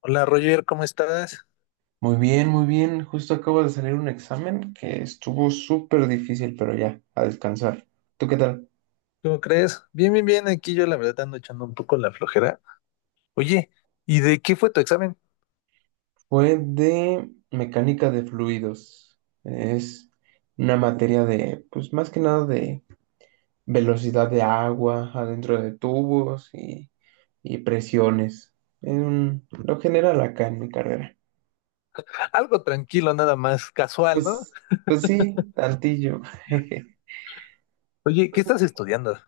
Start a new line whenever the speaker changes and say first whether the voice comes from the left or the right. left: Hola Roger, ¿cómo estás?
right: Muy bien, muy bien. Justo acabo de salir un examen que estuvo súper difícil, pero ya, a descansar. ¿Tú qué tal?
left: ¿Cómo crees? Bien, bien, bien. Aquí yo la verdad ando echando un poco la flojera. Oye, ¿y de qué fue tu examen?
right: Fue de mecánica de fluidos. Es una materia de, pues más que nada de velocidad de agua adentro de tubos y presiones. En lo general acá en mi carrera.
left: Algo tranquilo, nada más, casual, ¿no?
right: Pues, pues sí, tantillo.
left: Oye, ¿qué estás estudiando?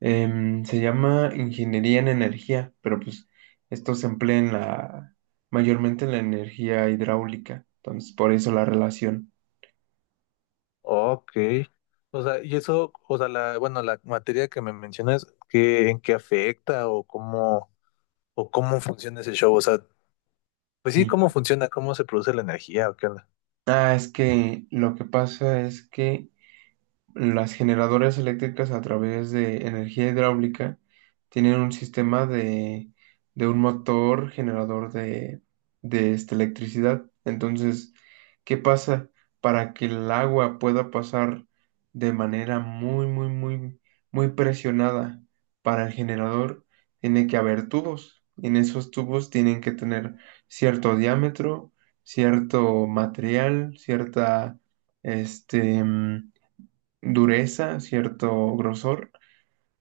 right: Se llama ingeniería en energía, pero pues esto se emplea en la, mayormente en la energía hidráulica, entonces por eso la relación.
left: Ok. O sea, y eso, o sea, la, bueno, la materia que me mencionas, ¿qué, en qué afecta o cómo funciona ese show? O sea, pues sí,
right: Sí.
left: ¿cómo funciona? ¿Cómo se produce la energía o qué onda?
right: Ah, es que lo que pasa es que las generadoras eléctricas a través de energía hidráulica tienen un sistema de un motor generador de esta electricidad. Entonces, ¿qué pasa? Para que el agua pueda pasar de manera muy, muy, muy, muy presionada para el generador, tiene que haber tubos. En esos tubos tienen que tener cierto diámetro, cierto material, cierta, este, dureza, cierto grosor.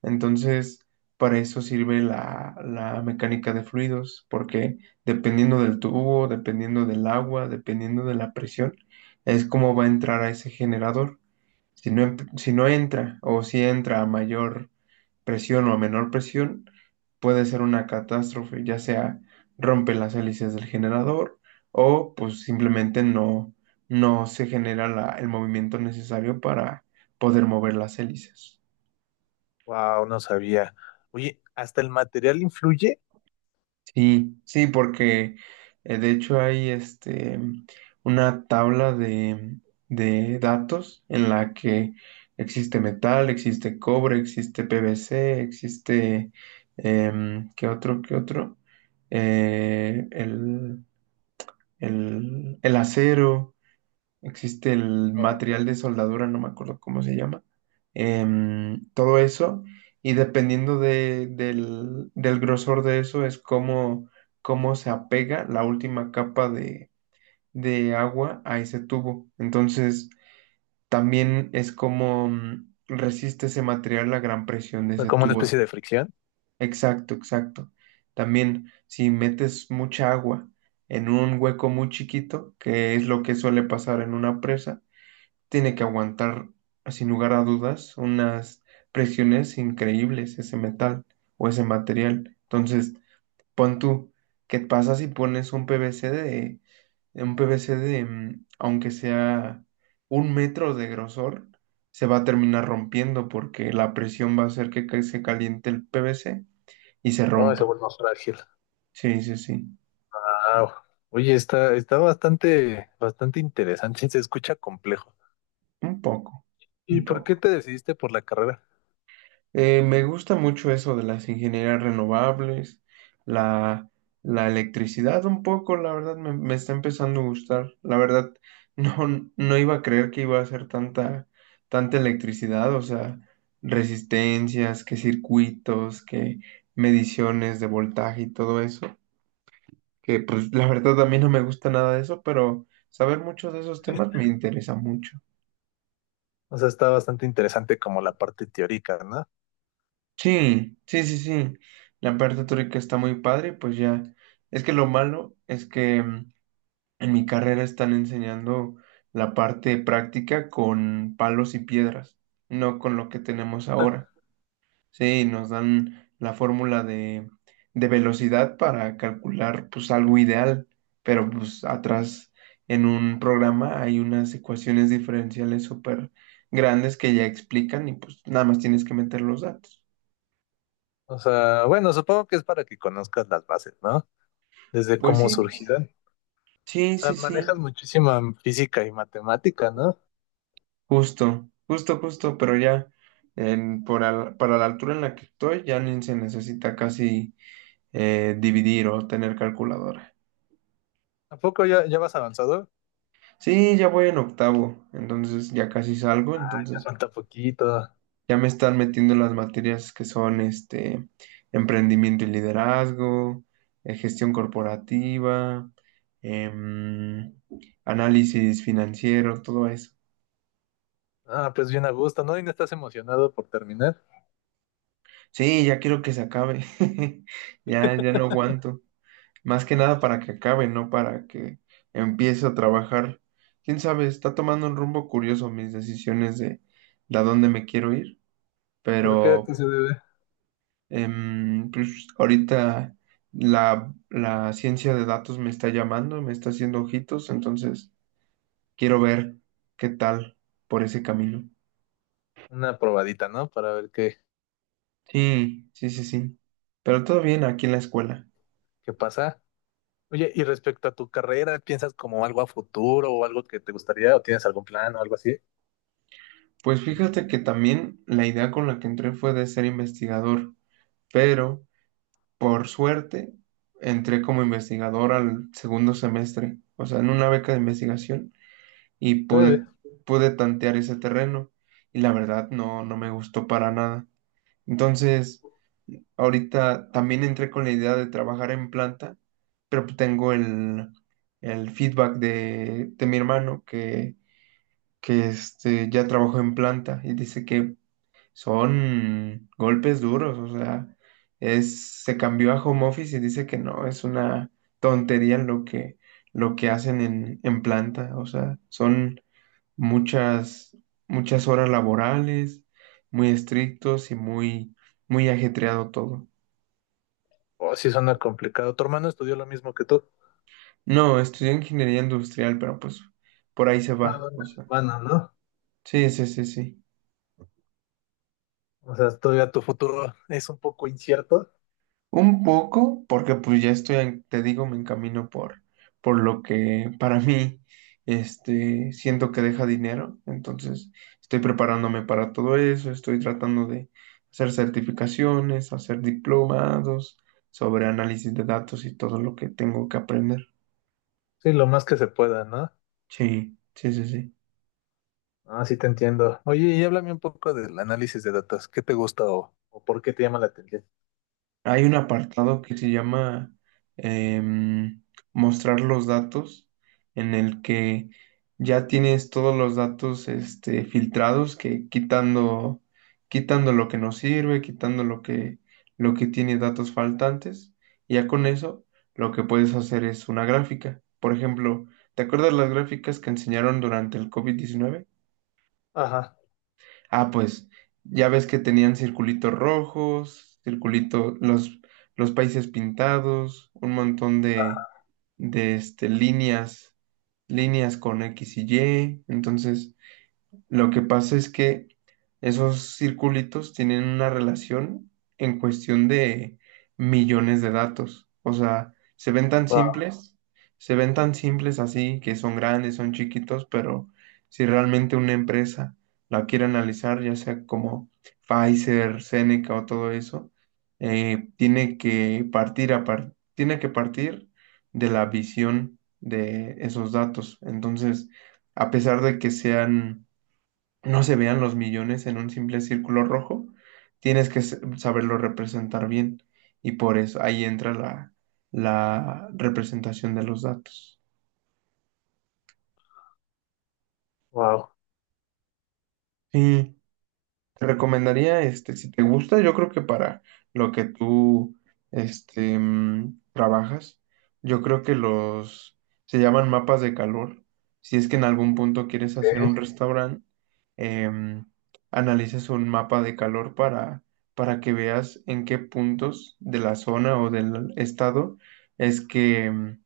right: Entonces, para eso sirve la mecánica de fluidos, porque dependiendo del tubo, dependiendo del agua, dependiendo de la presión, es como va a entrar a ese generador. Si no, si no entra o si entra a mayor presión o a menor presión, puede ser una catástrofe, ya sea rompe las hélices del generador o pues simplemente no se genera el movimiento necesario para poder mover las hélices.
left: Wow, no sabía. Oye, ¿hasta el material influye?
right: Sí, sí, porque de hecho hay una tabla de datos en la que existe metal, existe cobre, existe PVC, existe ¿qué otro? ¿Qué otro? Eh, el, el acero, existe el
left: O
right: material de soldadura, no me acuerdo cómo se llama, todo eso, y dependiendo del grosor de eso es cómo, cómo se apega la última capa de agua a ese tubo. Entonces, también es como resiste ese material la gran presión de
left: sea,
right: ese
left: como una
right: tubo.
left: especie de fricción.
right: Exacto, exacto. También, si metes mucha agua en un hueco muy chiquito, que es lo que suele pasar en una presa, tiene que aguantar, sin lugar a dudas, unas presiones increíbles ese metal o ese material. Entonces, pon tú, ¿qué pasa si pones un PVC de, aunque sea 1 metro de grosor, se va a terminar rompiendo porque la presión va a hacer que se caliente el PVC y se
left: Oh, se
right: rompa.
left: vuelve más frágil.
right: Sí, sí, sí,
left: Ah, oye, está, está bastante, bastante interesante, se escucha complejo.
right: un poco,
left: ¿Y
right: un
left: por qué
right: poco.
left: te decidiste por la carrera?
right: Me gusta mucho eso de las ingenierías renovables, la, la electricidad un poco, la verdad me está empezando a gustar. La verdad, no, no iba a creer que iba a hacer tanta, tanta electricidad, o sea, resistencias, que circuitos, que mediciones de voltaje y todo eso, que pues la verdad a mí no me gusta nada de eso, pero saber mucho de esos temas me interesa mucho.
left: O sea, está bastante interesante como la parte teórica, ¿no?
right: Sí, sí, sí, sí. La parte teórica está muy padre, pues ya. Es que lo malo es que en mi carrera están enseñando la parte práctica con palos y piedras, no con lo que tenemos ahora. Sí, nos dan la fórmula de velocidad para calcular pues algo ideal, pero pues atrás en un programa hay unas ecuaciones diferenciales súper grandes que ya explican y pues nada más tienes que meter los datos.
left: O sea, bueno, supongo que es para que conozcas las bases, ¿no? Desde
right: Pues
left: cómo
right: sí.
left: surgirán.
right: Sí,
left: O sea,
right: sí, sí,
left: manejas muchísima física y matemática, ¿no?
right: justo, justo, justo, pero ya para la altura en la que estoy ya ni se necesita casi dividir o tener calculadora.
left: ¿A poco ya, ya vas avanzado?
right: Sí, ya voy en octavo, entonces ya casi salgo,
left: Ya
right: entonces
left: falta poquito.
right: ya me están metiendo las materias que son emprendimiento y liderazgo, gestión corporativa, em, análisis financiero, todo eso.
left: Ah, pues bien a gusto, ¿no? Y no estás emocionado por terminar.
right: Sí, ya quiero que se acabe, ya, ya no aguanto. Más que nada para que acabe, no para que empiece a trabajar. Quién sabe, está tomando un rumbo curioso mis decisiones de a dónde me quiero ir,
left: ¿Por qué? ¿A qué
right: pero
left: se debe?
right: pues, ahorita la ciencia de datos me está llamando, me está haciendo ojitos, entonces quiero ver qué tal por ese camino.
left: Una probadita, ¿no? Para ver qué,
right: Sí, sí, sí, sí. Pero todo bien aquí en la escuela.
left: qué pasa. Oye, y respecto a tu carrera, ¿piensas como algo a futuro o algo que te gustaría o tienes algún plan o algo así?
right: Pues fíjate que también la idea con la que entré fue de ser investigador, pero por suerte, entré como investigador al segundo semestre, o sea, en una beca de investigación y
left: Órale.
right: pude tantear ese terreno y la verdad no me gustó para nada. Entonces, ahorita también entré con la idea de trabajar en planta, pero pues tengo el feedback de mi hermano que ya trabajó en planta y dice que son golpes duros, o sea, se cambió a home office y dice que no, es una tontería lo que hacen en planta, o sea, son muchas, muchas horas laborales, muy estrictos y muy, muy ajetreado todo.
left: Oh, sí suena complicado. Tu hermano estudió lo mismo que tú.
right: No, estudié ingeniería industrial, pero pues por ahí se
left: Ah,
right: va,
left: bueno,
right: o sea,
left: bueno, ¿no?
right: sí, sí, sí, sí.
left: O sea, todavía tu futuro es un poco incierto.
right: Un poco, porque pues ya te digo, me encamino por lo que para mí, siento que deja dinero. Entonces, estoy preparándome para todo eso, estoy tratando de hacer certificaciones, hacer diplomados sobre análisis de datos y todo lo que tengo que aprender.
left: Sí, lo más que se pueda, ¿no?
right: Sí, sí, sí, sí.
left: Ah, sí te entiendo. Oye, y háblame un poco del análisis de datos. ¿Qué te gusta o por qué te llama la atención?
right: Hay un apartado que se llama em, mostrar los datos, en el que ya tienes todos los datos filtrados, que quitando lo que no sirve, quitando lo que tiene datos faltantes, y ya con eso lo que puedes hacer es una gráfica. Por ejemplo, ¿te acuerdas las gráficas que enseñaron durante el COVID-19?
left: Ajá.
right: Ah, pues ya ves que tenían circulitos rojos, circulito, los países pintados, un montón de líneas, con X y Y. Entonces, lo que pasa es que esos circulitos tienen una relación en cuestión de millones de datos. O sea, se ven tan
left: Wow,
right: simples, se ven tan simples así, que son grandes, son chiquitos, pero si realmente una empresa la quiere analizar, ya sea como Pfizer, Seneca o todo eso, tiene que partir tiene que partir de la visión de esos datos. Entonces, a pesar de que sean no se vean los millones en un simple círculo rojo, tienes que saberlo representar bien y por eso ahí entra la representación de los datos.
left: wow.
right: Sí. Te recomendaría, si te gusta, yo creo que para lo que tú, trabajas, yo creo que se llaman mapas de calor. Si es que en algún punto quieres
left: Sí,
right: hacer un restaurante, em, analices un mapa de calor para que veas en qué puntos de la zona o del estado es que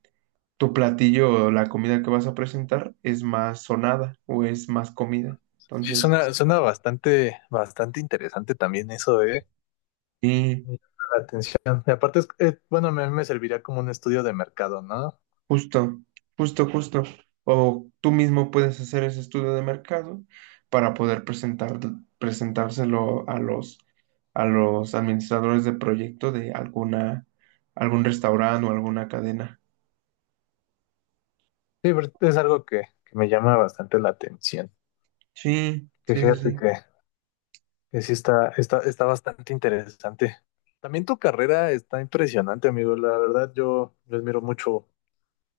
right: tu platillo o la comida que vas a presentar es más sonada o es más comida.
left: Sí, suena,
right: Entonces,
left: suena bastante, bastante interesante también eso, ¿eh?
right: sí.
left: Me llama la atención. Y aparte, es, bueno, a mí me serviría como un estudio de mercado, ¿no?
right: Justo, justo, justo. O tú mismo puedes hacer ese estudio de mercado para poder presentárselo a a los administradores de proyecto de algún restaurante o alguna cadena.
left: Sí, pero es algo que me llama bastante la atención.
right: Sí,
left: Que
right: sí, sí,
left: fíjate
right: sí.
left: que sí está, está, está bastante interesante. También tu carrera está impresionante, amigo. La verdad, yo admiro mucho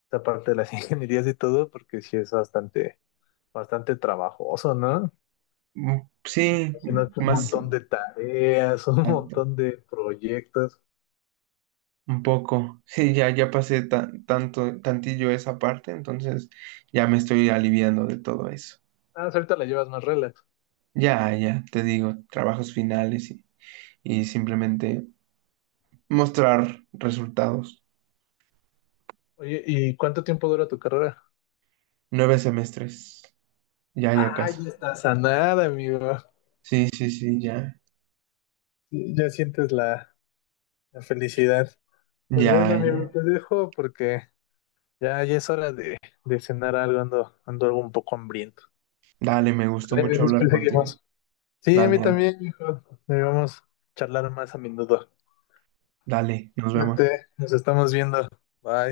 left: esta parte de las ingenierías y todo, porque sí es bastante, bastante trabajoso, ¿no?
right: Mm, sí,
left: Imagínate un
right: más
left: montón de tareas, un
right: exacto,
left: montón de proyectos.
right: un poco. Sí, ya, ya pasé tanto, tantillo esa parte, entonces ya me estoy aliviando de todo eso.
left: Ah, sí, ahorita la llevas más relax.
right: Ya, ya, te digo, trabajos finales y simplemente mostrar resultados.
left: Oye, ¿y cuánto tiempo dura tu carrera?
right: 9 semestres. Ya, ya
left: Ay,
right: casi.
left: no estás a nada, amigo.
right: Sí, sí, sí, ya.
left: Ya sientes la, la felicidad. Pues bueno,
right: Ya,
left: amigo,
right: ya.
left: te dejo porque ya, ya es hora de cenar algo. Ando, ando algo un poco hambriento.
right: Dale, me gustó
left: Vale,
right: mucho hablar
left: después
right: contigo.
left: seguimos. Sí, a mí
right: Dale,
left: también, hijo. Debemos charlar más a menudo.
right: dale, nos vemos.
left: Cuídate, nos estamos viendo. Bye.